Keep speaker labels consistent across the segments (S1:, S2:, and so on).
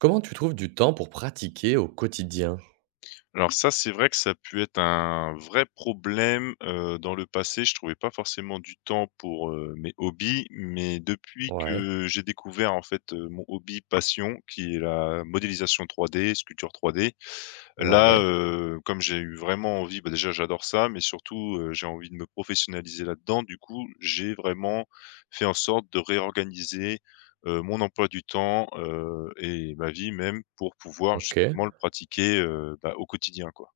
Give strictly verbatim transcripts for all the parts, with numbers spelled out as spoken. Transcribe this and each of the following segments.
S1: Comment tu trouves du temps pour pratiquer au quotidien?
S2: Alors ça, c'est vrai que ça a pu être un vrai problème, heu, dans le passé. Je trouvais pas forcément du temps pour, heu, mes hobbies, mais depuis
S1: Ouais,
S2: que j'ai découvert, en fait, heu, mon hobby passion qui est la modélisation trois D, sculpture trois D. Là,
S1: ouais,
S2: heu, comme j'ai eu vraiment envie, bah, déjà j'adore ça, mais surtout, heu, j'ai envie de me professionnaliser là-dedans. Du coup, j'ai vraiment fait en sorte de réorganiser, heu, mon emploi du temps, heu et ma vie même pour pouvoir
S1: OK.
S2: justement le pratiquer, heu, bah, au quotidien, quoi.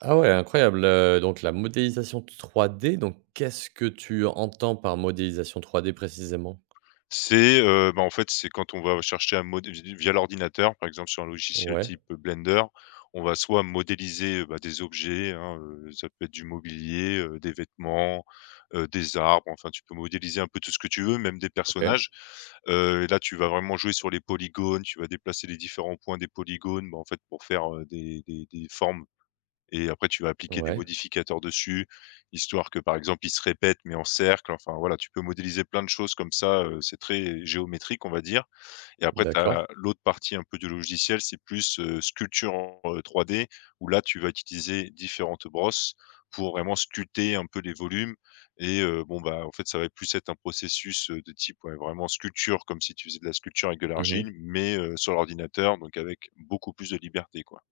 S1: Ah ouais, incroyable, heu, donc la modélisation trois d, donc qu'est-ce que tu entends par modélisation trois d précisément?
S2: C'est, heu, bah, en fait, c'est quand on va chercher à modé via l'ordinateur, par exemple sur un logiciel
S1: Ouais,
S2: type Blender, on va soit modéliser, euh, bah, des objets, hein, heu, ça peut être du mobilier, heu, des vêtements, heu, des arbres, enfin tu peux modéliser un peu tout ce que tu veux, même des
S1: OK,
S2: personnages. Heu, là, tu vas vraiment jouer sur les polygones, tu vas déplacer les différents points des polygones, bah, en fait, pour faire, heu, des des des formes et après tu vas appliquer des
S1: ouais,
S2: modificateurs dessus, histoire que, par exemple, il se répète, mais en cercle. Enfin, voilà, tu peux modéliser plein de choses comme ça, heu, c'est très géométrique, on va dire. Et après tu
S1: d'accord.
S2: as l'autre partie un peu du logiciel, c'est plus, heu, sculpture en trois D où là, tu vas utiliser différentes brosses pour vraiment sculpter un peu les volumes et heu, bon, bah, en fait, ça va plus être un processus, heu, de type, ouais, vraiment sculpture, comme si tu faisais de la sculpture avec de l'argile,
S1: Mmh.
S2: mais heu, sur l'ordinateur, donc avec beaucoup plus de liberté, quoi.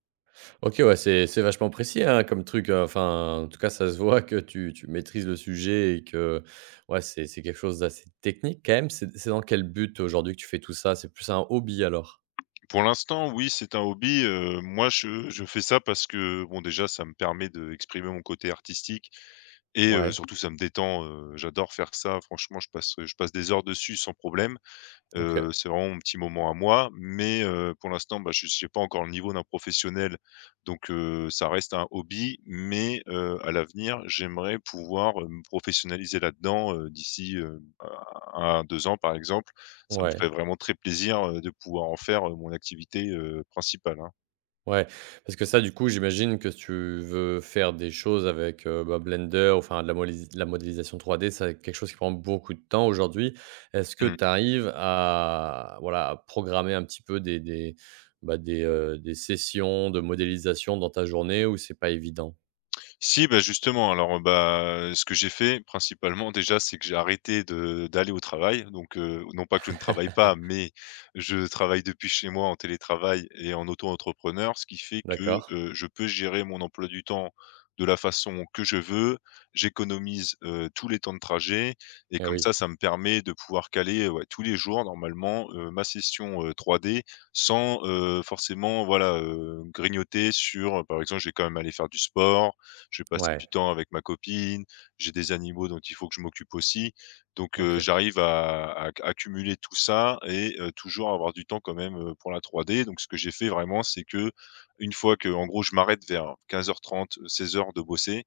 S1: OK, ouais, c'est c'est vachement précis, hein, comme truc, heu, enfin, en tout cas, ça se voit que tu tu maîtrises le sujet et que, ouais, c'est c'est quelque chose d'assez technique quand même. C'est c'est dans quel but aujourd'hui que tu fais tout ça? C'est plus un hobby alors?
S2: Pour l'instant, oui, c'est un hobby, heu, moi je je fais ça parce que, bon, déjà, ça me permet d'exprimer mon côté artistique et heu,
S1: Ouais,
S2: surtout ça me détend, heu, j'adore faire ça, franchement, je passe, je passe des heures dessus sans problème.
S1: OK,
S2: Heu, c'est vraiment mon petit moment à moi, mais heu, pour l'instant, bah, je n'ai pas encore le niveau d'un professionnel, donc heu, ça reste un hobby, mais heu, à l'avenir, j'aimerais pouvoir, heu, me professionnaliser là-dedans, heu, d'ici, heu, à à deux ans, par exemple. Ça me
S1: ouais.
S2: ferait vraiment très plaisir, heu, de pouvoir en faire, heu, mon activité, heu, principale, hein.
S1: Ouais, parce que ça, du coup, j'imagine que si tu veux faire des choses avec, heu, bah, Blender, enfin de la molis la modélisation trois d, c'est quelque chose qui prend beaucoup de temps aujourd'hui. Est-ce que
S2: Mmh.
S1: tu arrives à, voilà, à programmer un petit peu des des, bah, des, heu, des sessions de modélisation dans ta journée ou c'est pas évident?
S2: Si, bah, justement, alors, heu, bah, ce que j'ai fait principalement déjà, c'est que j'ai arrêté de d'aller au travail, donc heu, non pas que je ne travaille pas, mais je travaille depuis chez moi en télétravail et en auto-entrepreneur, ce qui fait que,
S1: D'accord.
S2: heu, je peux gérer mon emploi du temps de la façon que je veux. J'économise, heu, tous les temps de trajet et
S1: Eh
S2: comme
S1: oui.
S2: ça, ça me permet de pouvoir caler, euh, ouais, tous les jours normalement, heu, ma session, heu, trois D sans, heu, forcément, voilà, heu, grignoter sur, par exemple, je vais quand même aller faire du sport, je vais passer
S1: Ouais.
S2: du temps avec ma copine, j'ai des animaux dont il faut que je m'occupe aussi. Donc, heu,
S1: OK.
S2: j'arrive à à c tout ça et heu, toujours avoir du temps quand même, heu, pour la trois D. Donc ce que j'ai fait vraiment, c'est que une fois que, en gros je m'arrête vers quinze heures trente, seize heures de bosser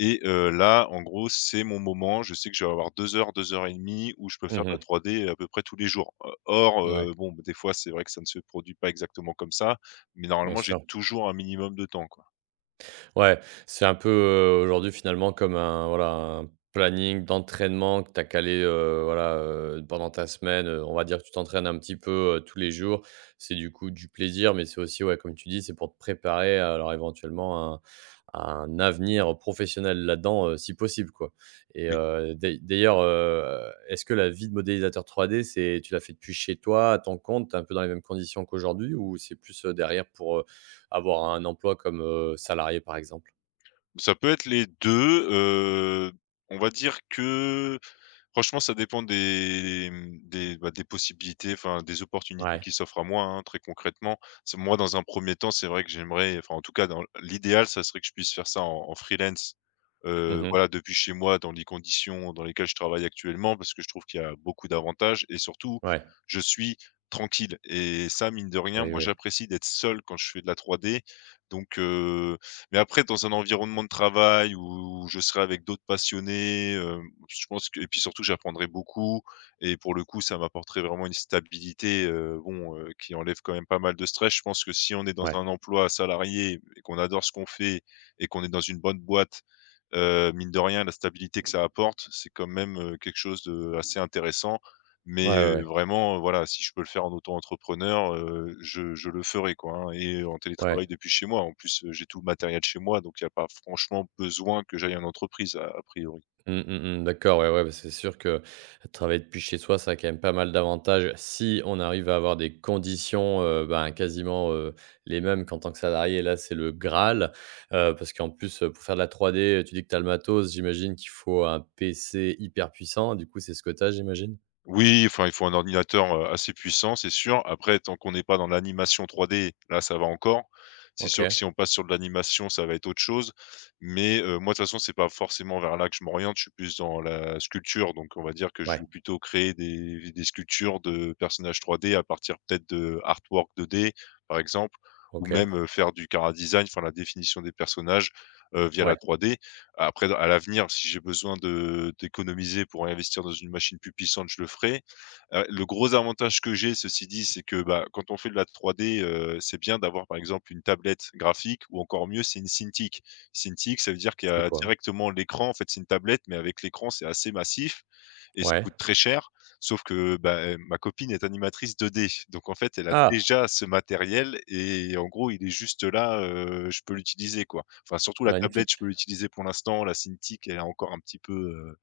S2: et heu, là, en gros, c'est mon moment. Je sais que je vais avoir deux heures, deux heures et demie où je peux faire de la
S1: Mmh.
S2: trois D à peu près tous les jours. Heu, or,
S1: Ouais,
S2: heu, bon, bah, des fois, c'est vrai que ça ne se produit pas exactement comme ça, mais
S1: bien
S2: normalement, j'ai
S1: sûr.
S2: toujours un minimum de temps, quoi.
S1: Ouais, c'est un peu, heu, aujourd'hui finalement comme un, voilà, un planning d'entraînement que tu as calé, heu, voilà, heu, pendant ta semaine, heu, on va dire que tu t'entraînes un petit peu, heu, tous les jours. C'est du coup du plaisir, mais c'est aussi, ouais, comme tu dis, c'est pour te préparer à, alors éventuellement un à un avenir professionnel là-dedans, heu, si possible, quoi. Et
S2: Oui.
S1: heu, d'ai d'ailleurs, heu, est-ce que la vie de modélisateur trois d, c'est tu l'as fait depuis chez toi, à ton compte, t'es un peu dans les mêmes conditions qu'aujourd'hui ou c'est plus, heu, derrière pour, heu, avoir un emploi comme, heu, salarié, par exemple?
S2: Ça peut être les deux. Heu, on va dire que franchement ça dépend des, mmh, des, bah, des possibilités, enfin des opportunités
S1: Ouais.
S2: qui s'offrent à moi, hein, très concrètement. C'est moi dans un premier temps, c'est vrai que j'aimerais, enfin en tout cas dans l'idéal, ça serait que je puisse faire ça en en freelance,
S1: Mmh
S2: heu,
S1: mh.
S2: voilà, depuis chez moi dans les conditions dans lesquelles je travaille actuellement parce que je trouve qu'il y a beaucoup d'avantages et surtout
S1: Ouais.
S2: je suis tranquille et ça mine de rien,
S1: Oui,
S2: moi
S1: oui.
S2: j'apprécie d'être seul quand je fais de la trois D, donc heu mais après, dans un environnement de travail où je serai avec d'autres passionnés, hem, je pense que, et puis surtout j'apprendrai beaucoup et pour le coup, ça m'apporterait vraiment une stabilité, heu, bon, heu, qui enlève quand même pas mal de stress. Je pense que si on est dans
S1: Ouais.
S2: un emploi salarié et qu'on adore ce qu'on fait et qu'on est dans une bonne boîte, heu, mine de rien, la stabilité que ça apporte, c'est quand même, heu, quelque chose de assez intéressant,
S1: Ouais,
S2: mais
S1: ouais,
S2: heu,
S1: ouais.
S2: vraiment, heu, voilà, si je peux le faire en auto-entrepreneur, heu, je je le ferai quoi, hein, et en télétravail
S1: Ouais.
S2: depuis chez moi. En plus, heu, j'ai tout le matériel chez moi, donc il n'y a pas franchement besoin que j'aille en entreprise a a priori.
S1: Mmh, mmh mh. D'accord, ouais, ouais, bah, c'est sûr que travailler depuis chez soi, ça a quand même pas mal d'avantages si on arrive à avoir des conditions, heu, ben, quasiment, heu, les mêmes qu'en tant que salarié. Là, c'est le graal, heu, parce qu'en plus, heu, pour faire de la trois d, tu dis que tu as le matos, j'imagine qu'il faut un P C hyper puissant. Du coup, c'est ce que tu as, j'imagine?
S2: Oui, enfin, il faut un ordinateur, heu, assez puissant, c'est sûr. Après, tant qu'on n'est pas dans l'animation trois D, là, ça va encore. C'est sûr que
S1: OK.
S2: si on passe sur de l'animation, ça va être autre chose. Mais, heu, moi, de toute façon, c'est pas forcément vers là que je m'oriente, je suis plus dans la sculpture. Donc on va dire que je
S1: Ouais.
S2: vais plutôt créer des des sculptures de personnages trois D à partir peut-être de artwork deux D, par exemple, ou
S1: OK.
S2: même, heu, faire du chara-design, enfin la définition des personnages, heu, via la
S1: Ouais.
S2: trois D. Après, dans à l'avenir, si j'ai besoin de d'économiser pour investir dans une machine plus puissante, je le ferai. Heu, le gros avantage que j'ai, ceci dit, c'est que, bah, quand on fait de la trois D, heu, c'est bien d'avoir, par exemple, une tablette graphique ou encore mieux, c'est une Cintiq. Cintiq, ça veut dire qu'il y
S1: C'est
S2: a
S1: quoi?
S2: directement l'écran, en fait, c'est une tablette, mais avec l'écran, c'est assez massif et ça
S1: Ouais.
S2: coûte très cher. Sauf que, bah, heu, ma copine est animatrice deux D, donc en fait, elle a
S1: Ah!
S2: déjà ce matériel et en gros, il est juste là, heu, je peux l'utiliser, quoi. Enfin, surtout la tablette,
S1: Magnifique.
S2: je peux l'utiliser pour l'instant, la Cintiq, elle est encore un petit peu, heu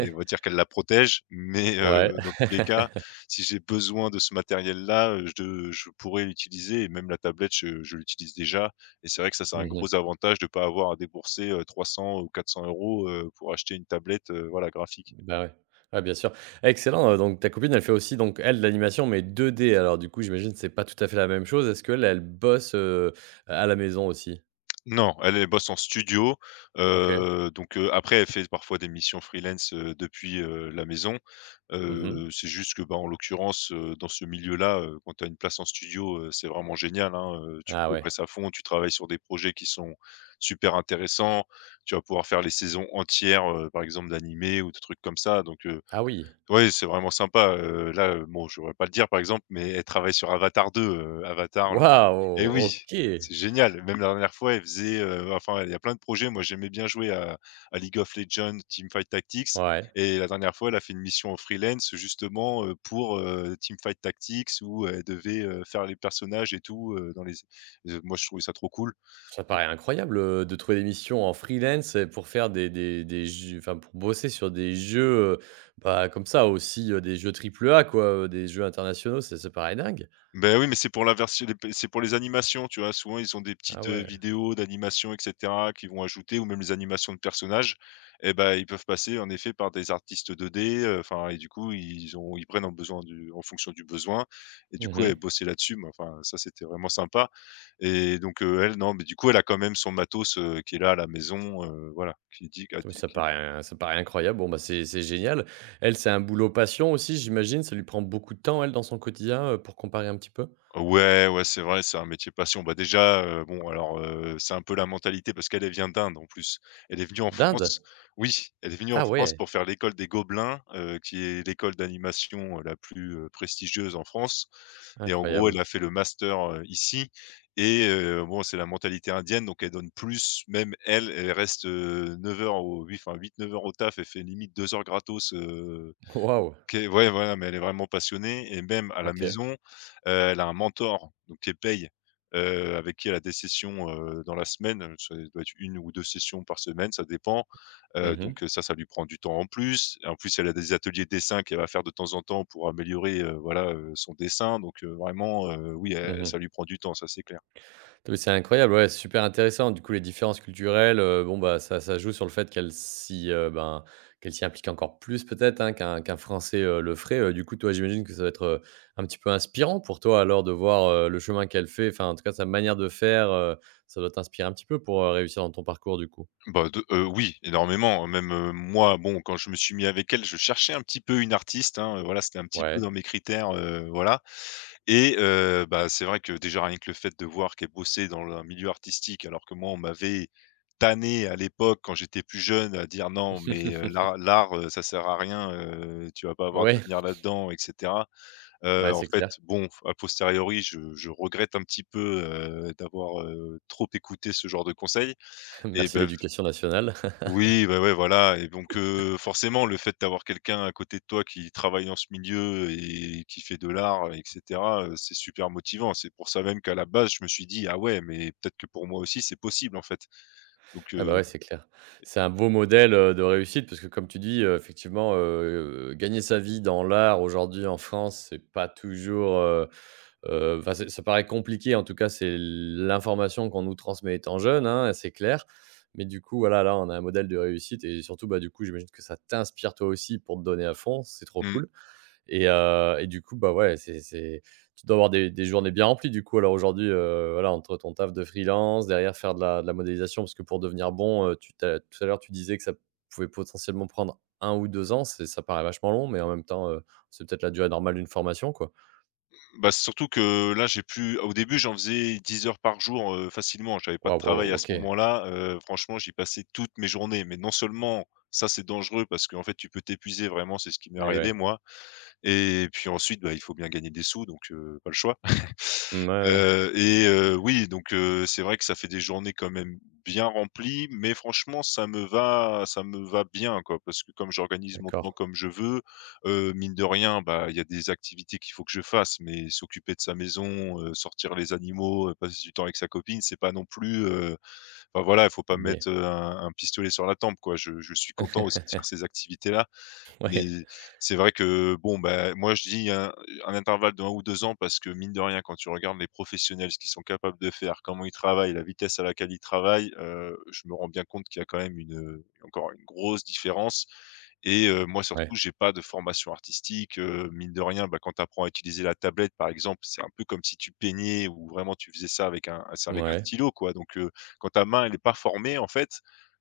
S2: et on va dire qu'elle la protège, mais heu,
S1: Ouais.
S2: dans tous les cas, si j'ai besoin de ce matériel-là, heu, je de je pourrais l'utiliser, et même la tablette, je je l'utilise déjà, et c'est vrai que ça, c'est un
S1: Mmh mh.
S2: gros avantage de ne pas avoir à débourser, heu, trois cents ou quatre cents euros heu, pour acheter une tablette, heu, voilà, graphique.
S1: Bah, ouais. Ouais, bien sûr. Excellent, heu, donc ta copine, elle fait aussi, donc elle de l'animation, mais deux d, alors du coup, j'imagine que c'est pas tout à fait la même chose. Est-ce qu'elle, elle bosse, heu, à la maison aussi?
S2: Non, elle, elle bosse en studio,
S1: OK.
S2: heu, donc heu, après elle fait parfois des missions freelance, heu, depuis, heu, la maison.
S1: Mmh.
S2: Heu, c'est juste que, bah, en l'occurrence, heu, dans ce milieu-là, heu, quand tu as une place en studio, heu, c'est vraiment génial, hein, heu, tu
S1: Ah ouais.
S2: progresses à fond, tu travailles sur des projets qui sont super intéressants. Tu vas pouvoir faire les saisons entières, heu, par exemple d'animés ou de trucs comme ça, donc heu,
S1: Ah oui.
S2: ouais, c'est vraiment sympa, heu, là, heu, bon, je saurais pas le dire, par exemple, mais elle travaille sur Avatar deux, heu, Avatar Et
S1: Waouh!
S2: oui,
S1: OK.
S2: c'est génial. Même la dernière fois, elle faisait, heu, enfin, il y a plein de projets. Moi, j'aimais bien jouer à à League of Legends, Teamfight Tactics,
S1: Ouais.
S2: et la dernière fois, elle a fait une mission en freelance justement, heu, pour, heu, Teamfight Tactics où elle devait, heu, faire les personnages et tout, heu, dans les Euh, moi, je trouvais ça trop cool.
S1: Ça paraît incroyable, heu, de trouver des missions en freelance et pour faire des des des jeux, enfin pour bosser sur des jeux, heu, bah, comme ça aussi, heu, des jeux triple A, quoi, heu, des jeux internationaux, ça ça paraît dingue.
S2: Ben oui, mais c'est pour la version les c'est pour les animations, tu vois? Souvent, ils ont des
S1: Ah
S2: petites, heu,
S1: ouais.
S2: vidéos d'animation et cetera qu'ils vont ajouter ou même les animations de personnages, et ben ils peuvent passer en effet par des artistes deux D, heu, enfin, et du coup, ils ont ils prennent en besoin du en fonction du besoin, et du coup, elle
S1: Mmh.
S2: bossait là-dessus, mais enfin, ça, c'était vraiment sympa et donc, heu, elle, non, mais du coup, elle a quand même son matos, heu, qui est là à la maison, heu, voilà, qui dit qu'a.
S1: Oui, ça paraît, hein, ça paraît incroyable. Bon, bah, c'est c'est génial. Elle, c'est un boulot passion aussi, j'imagine. Ça lui prend beaucoup de temps, elle, dans son quotidien, euh, pour comparer un petit peu.
S2: Ouais, ouais, c'est vrai, c'est un métier passion. Bah, déjà, heu, bon alors, heu, c'est un peu la mentalité parce qu'elle, elle vient d'Inde en plus. Elle est venue en
S1: D'Inde?
S2: France, oui, elle est venue en
S1: Ah
S2: France
S1: ouais,
S2: pour faire l'école des Gobelins, heu, qui est l'école d'animation, heu, la plus, heu, prestigieuse en France, et en gros, elle
S1: incroyable.
S2: a fait le master, heu, ici et heu, bon, c'est la mentalité indienne, donc elle donne plus. Même elle, elle reste, heu, heures au huit, enfin huit à neuf heures au taf, elle fait limite deux heures gratos, heu
S1: Waouh,
S2: OK, ouais, voilà, mais elle est vraiment passionnée et même à la
S1: ok.
S2: maison, heu, elle a un mentor donc qui paye, heu, avec qui elle a des sessions, heu, dans la semaine, heu, ça doit être une ou deux sessions par semaine, ça dépend, heu,
S1: Mhm,
S2: donc heu, ça, ça lui prend du temps en plus et en plus, elle a des ateliers de dessin qu'elle va faire de temps en temps pour améliorer, heu, voilà, heu, son dessin donc heu, vraiment, heu, oui, elle ça
S1: mhm.
S2: lui prend du temps, ça c'est clair.
S1: Oui, c'est incroyable, ouais, c'est super intéressant. Du coup, les différences culturelles, heu, bon, bah, ça ça joue sur le fait qu'elle s'y, heu, ben, qu'elle s'y implique encore plus peut-être, hein, qu'un qu'un Français, heu, le ferait. Heu, du coup, toi, j'imagine que ça va être, heu, un petit peu inspirant pour toi alors de voir, heu, le chemin qu'elle fait, enfin, en tout cas, sa manière de faire, heu, ça doit t'inspirer un petit peu pour, heu, réussir dans ton parcours du coup?
S2: Bah, de heu, oui, énormément, même, heu, moi, bon, quand je me suis mis avec elle, je cherchais un petit peu une artiste, hein, voilà, c'était un petit peu
S1: Ouais.
S2: dans mes critères, heu, voilà et heu, bah, c'est vrai que déjà rien que le fait de voir qu'elle bossait dans un milieu artistique alors que moi on m'avait tanné à l'époque quand j'étais plus jeune à dire: «Non mais, heu, l'art l'art, heu, ça sert à rien, heu, tu vas pas avoir
S1: Ouais,
S2: d'avenir là-dedans» et cetera. Heu,
S1: ouais,
S2: en
S1: c'est clair.
S2: fait, bon, a posteriori, je je regrette un petit peu, heu, d'avoir, heu, trop écouté ce genre de conseils et
S1: Merci
S2: ben,
S1: l'éducation nationale.
S2: oui, bah, ouais, voilà et donc heu, forcément, le fait d'avoir quelqu'un à côté de toi qui travaille dans ce milieu et qui fait de l'art et cetera, heu, c'est super motivant. C'est pour ça même qu'à la base, je me suis dit: «Ah ouais, mais peut-être que pour moi aussi, c'est possible, en fait». Donc heu,
S1: Ah bah, ouais, c'est clair. C'est un beau modèle, heu, de réussite parce que comme tu dis, heu, effectivement, heu, gagner sa vie dans l'art aujourd'hui en France, c'est pas toujours, heu heu, enfin, c'est ça paraît compliqué. En tout cas, c'est l'information qu'on nous transmet étant jeune, hein, c'est clair. Mais du coup, voilà, là, on a un modèle de réussite et surtout, bah, du coup, j'imagine que ça t'inspire toi aussi pour te donner à fond, c'est trop
S2: mmh,
S1: cool. Et heu et du coup, bah, ouais, c'est c'est tu dois avoir des des journées bien remplies du coup, alors aujourd'hui, heu, voilà, entre ton taf de freelance, derrière faire de la de la modélisation parce que pour devenir bon, heu, tu tu tout à l'heure, tu disais que ça pouvait potentiellement prendre un ou deux ans, c'est ça paraît vachement long, mais en même temps, heu, c'est peut-être la durée normale d'une formation, quoi?
S2: bah, c'est surtout que là, j'ai pu au début, j'en faisais dix heures par jour, heu, facilement. J'avais pas de
S1: Waouh,
S2: travail
S1: waouh,
S2: à ce
S1: OK.
S2: moment-là, heu, franchement, j'y passais toutes mes journées mais non seulement ça, c'est dangereux parce qu'en fait, tu peux t'épuiser vraiment, c'est ce qui m'est
S1: Ouais,
S2: arrivé
S1: ouais.
S2: moi. Et puis ensuite, bah, il faut bien gagner des sous, donc heu, pas le choix.
S1: Mmh, ouais, ouais,
S2: Heu et heu, oui, donc heu, c'est vrai que ça fait des journées quand même bien remplies, mais franchement, ça me va ça me va bien, quoi, parce que comme j'organise mon temps
S1: d'accord.
S2: comme je veux, heu, mine de rien, bah, il y a des activités qu'il faut que je fasse, mais s'occuper de sa maison, heu, sortir les animaux, heu, passer du temps avec sa copine, c'est pas non plus, heu, enfin voilà, il faut pas
S1: Mais
S2: mettre, heu, un un pistolet sur la tempe, quoi. Je je suis content aussi de faire ces activités-là mais
S1: ouais,
S2: c'est vrai que, bon, bah, moi, je dis un un intervalle d'un ou deux ans parce que mine de rien, quand tu regardes les professionnels, ce qu'ils sont capables de faire, comment ils travaillent, la vitesse à laquelle ils travaillent, heu, je me rends bien compte qu'il y a quand même une, encore une grosse différence et heu, moi,
S1: ouais,
S2: surtout, j'ai pas de formation artistique, heu, mine de rien, bah, quand tu apprends à utiliser la tablette, par exemple, c'est un peu comme si tu peignais ou vraiment tu faisais ça avec un c'est avec un
S1: ouais,
S2: stylo, quoi donc heu, quand ta main, elle est pas formée, en fait,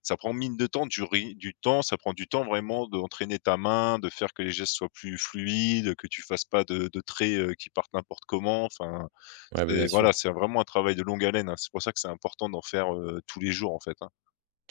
S2: ça prend mine de temps, du ri du temps, ça prend du temps vraiment d'entraîner ta main, de faire que les gestes soient plus fluides, que tu fasses pas de de traits, heu, qui partent n'importe comment. Enfin,
S1: ouais, bah,
S2: c'est
S1: bien
S2: voilà,
S1: sûr.
S2: c'est vraiment un travail de longue haleine, hein. C'est pour ça que c'est important d'en faire, heu, tous les jours, en fait, hein.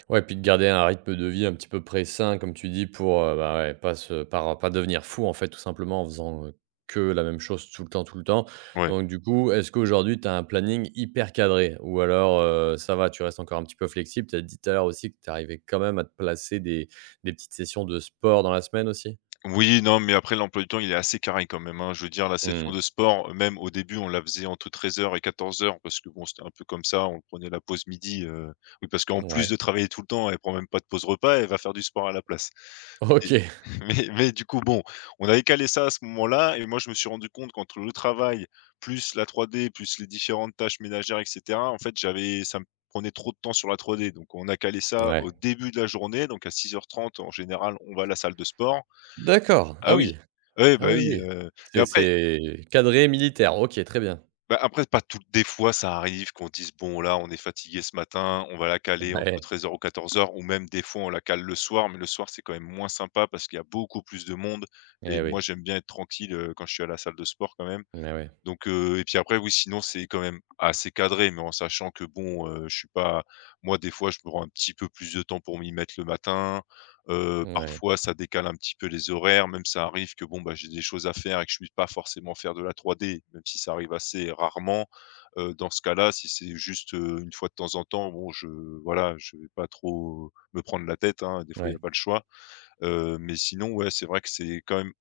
S1: Ouais, puis de garder un rythme de vie un petit peu près sain, comme tu dis, pour, heu, bah, ouais, pas se par pas devenir fou, en fait, tout simplement, en faisant, heu, que la même chose tout le temps, tout le temps.
S2: Ouais.
S1: Donc du coup, est-ce qu'aujourd'hui, tu as un planning hyper cadré? Ou alors, heu, ça va, tu restes encore un petit peu flexible? Tu as dit tout à l'heure aussi que tu arrivais quand même à te placer des des petites sessions de sport dans la semaine aussi?
S2: Oui, non, mais après l'emploi du temps, il est assez carré quand même, hein. Je veux dire la session
S1: Mmh.
S2: de sport, heu, même au début, on la faisait entre treize heures et quatorze heures, parce que bon, c'était un peu comme ça, on prenait la pause midi, heu, oui, parce qu'en plus
S1: Ouais.
S2: de travailler tout le temps, elle prend même pas de pause repas, elle va faire du sport à la place. Et
S1: OK.
S2: mais mais du coup, bon, on avait calé ça à ce moment-là et moi, je me suis rendu compte qu'entre le travail, plus la trois D, plus les différentes tâches ménagères et cetera, en fait, j'avais ça me prenait trop de temps sur la trois D. Donc on a calé ça au
S1: Ouais.
S2: début de la journée, donc à six heures trente en général, on va à la salle de sport.
S1: D'accord.
S2: Ah
S1: Ah
S2: oui,
S1: oui.
S2: oui, bah,
S1: Ah oui,
S2: oui,
S1: oui.
S2: heu, mais
S1: C'est
S2: après
S1: c'est cadré militaire. OK, très bien.
S2: bah, après pas tout, des fois ça arrive qu'on dise: «Bon là, on est fatigué ce matin, on va la caler entre
S1: Ouais.
S2: treize heures ou quatorze heures, ou même des fois on la cale le soir, mais le soir c'est quand même moins sympa parce qu'il y a beaucoup plus de monde et
S1: Eh
S2: moi
S1: oui.
S2: j'aime bien être tranquille, heu, quand je suis à la salle de sport quand même.
S1: Mais ouais.
S2: Donc heu et puis après, oui, sinon, c'est quand même assez cadré, mais en sachant que bon, heu, je suis pas moi, des fois, je me prends un petit peu plus de temps pour m'y mettre le matin. Heu,
S1: Ouais.
S2: parfois, ça décale un petit peu les horaires. Même, ça arrive que bon, bah, j'ai des choses à faire et que je ne puisse pas forcément faire de la trois D, même si ça arrive assez rarement. Heu, dans ce cas-là, si c'est juste, heu, une fois de temps en temps, bon, je voilà, je vais pas trop me prendre la tête, hein. Des fois, il n'y a
S1: Ouais.
S2: pas le choix. Heu, mais sinon, ouais, c'est vrai que c'est quand même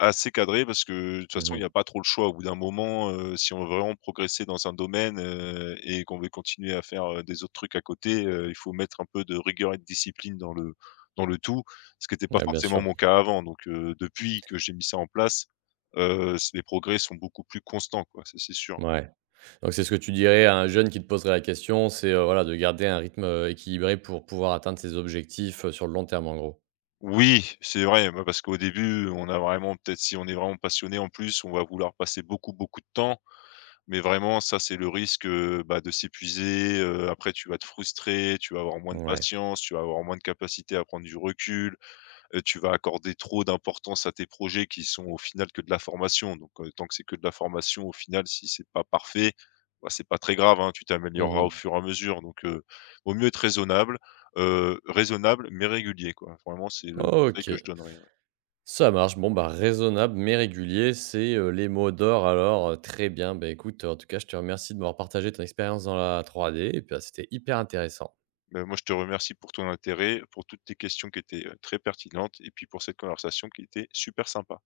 S2: assez cadré parce que, de toute façon, il
S1: Mmh.
S2: n'y a pas trop le choix. Au bout d'un moment, heu, si on veut vraiment progresser dans un domaine, heu et qu'on veut continuer à faire, heu, des autres trucs à côté, heu, il faut mettre un peu de rigueur et de discipline dans le dans le tout, ce qui n'était pas
S1: Ouais, bien
S2: forcément
S1: sûr.
S2: mon cas avant. Donc heu, depuis que j'ai mis ça en place, heu, c les progrès sont beaucoup plus constants, quoi, ça, c'est sûr.
S1: Ouais. Donc c'est ce que tu dirais à un jeune qui te poserait la question, c'est, heu, voilà, de garder un rythme, heu, équilibré pour pouvoir atteindre ses objectifs, heu, sur le long terme, en gros?
S2: Oui, c'est vrai, bah, parce qu'au début, on a vraiment peut-être si on est vraiment passionné en plus, on va vouloir passer beaucoup, beaucoup de temps. Mais vraiment, ça, c'est le risque, heu, bah, de s'épuiser, heu, après tu vas te frustrer, tu vas avoir moins de
S1: Ouais.
S2: patience, tu vas avoir moins de capacité à prendre du recul, heu, tu vas accorder trop d'importance à tes projets qui sont au final que de la formation. Donc, heu, tant que c'est que de la formation, au final, si c'est pas parfait, bah, c'est pas très grave, hein, tu t'amélioreras au
S1: Mmh.
S2: fur et à mesure. Donc, heu, vaut mieux être raisonnable, heu, raisonnable mais régulier, quoi. Vraiment, c'est le conseil que
S1: OK,
S2: je donnerais, ouais.
S1: ça marche. Bon, bah, raisonnable mais régulier, c'est, heu, les mots d'or alors, heu, très bien. Bah, écoute, en tout cas, je te remercie de m'avoir partagé ton expérience dans la trois d, et puis, bah, c'était hyper intéressant.
S2: Ben, moi, je te remercie pour ton intérêt, pour toutes tes questions qui étaient, heu, très pertinentes et puis pour cette conversation qui était super sympa.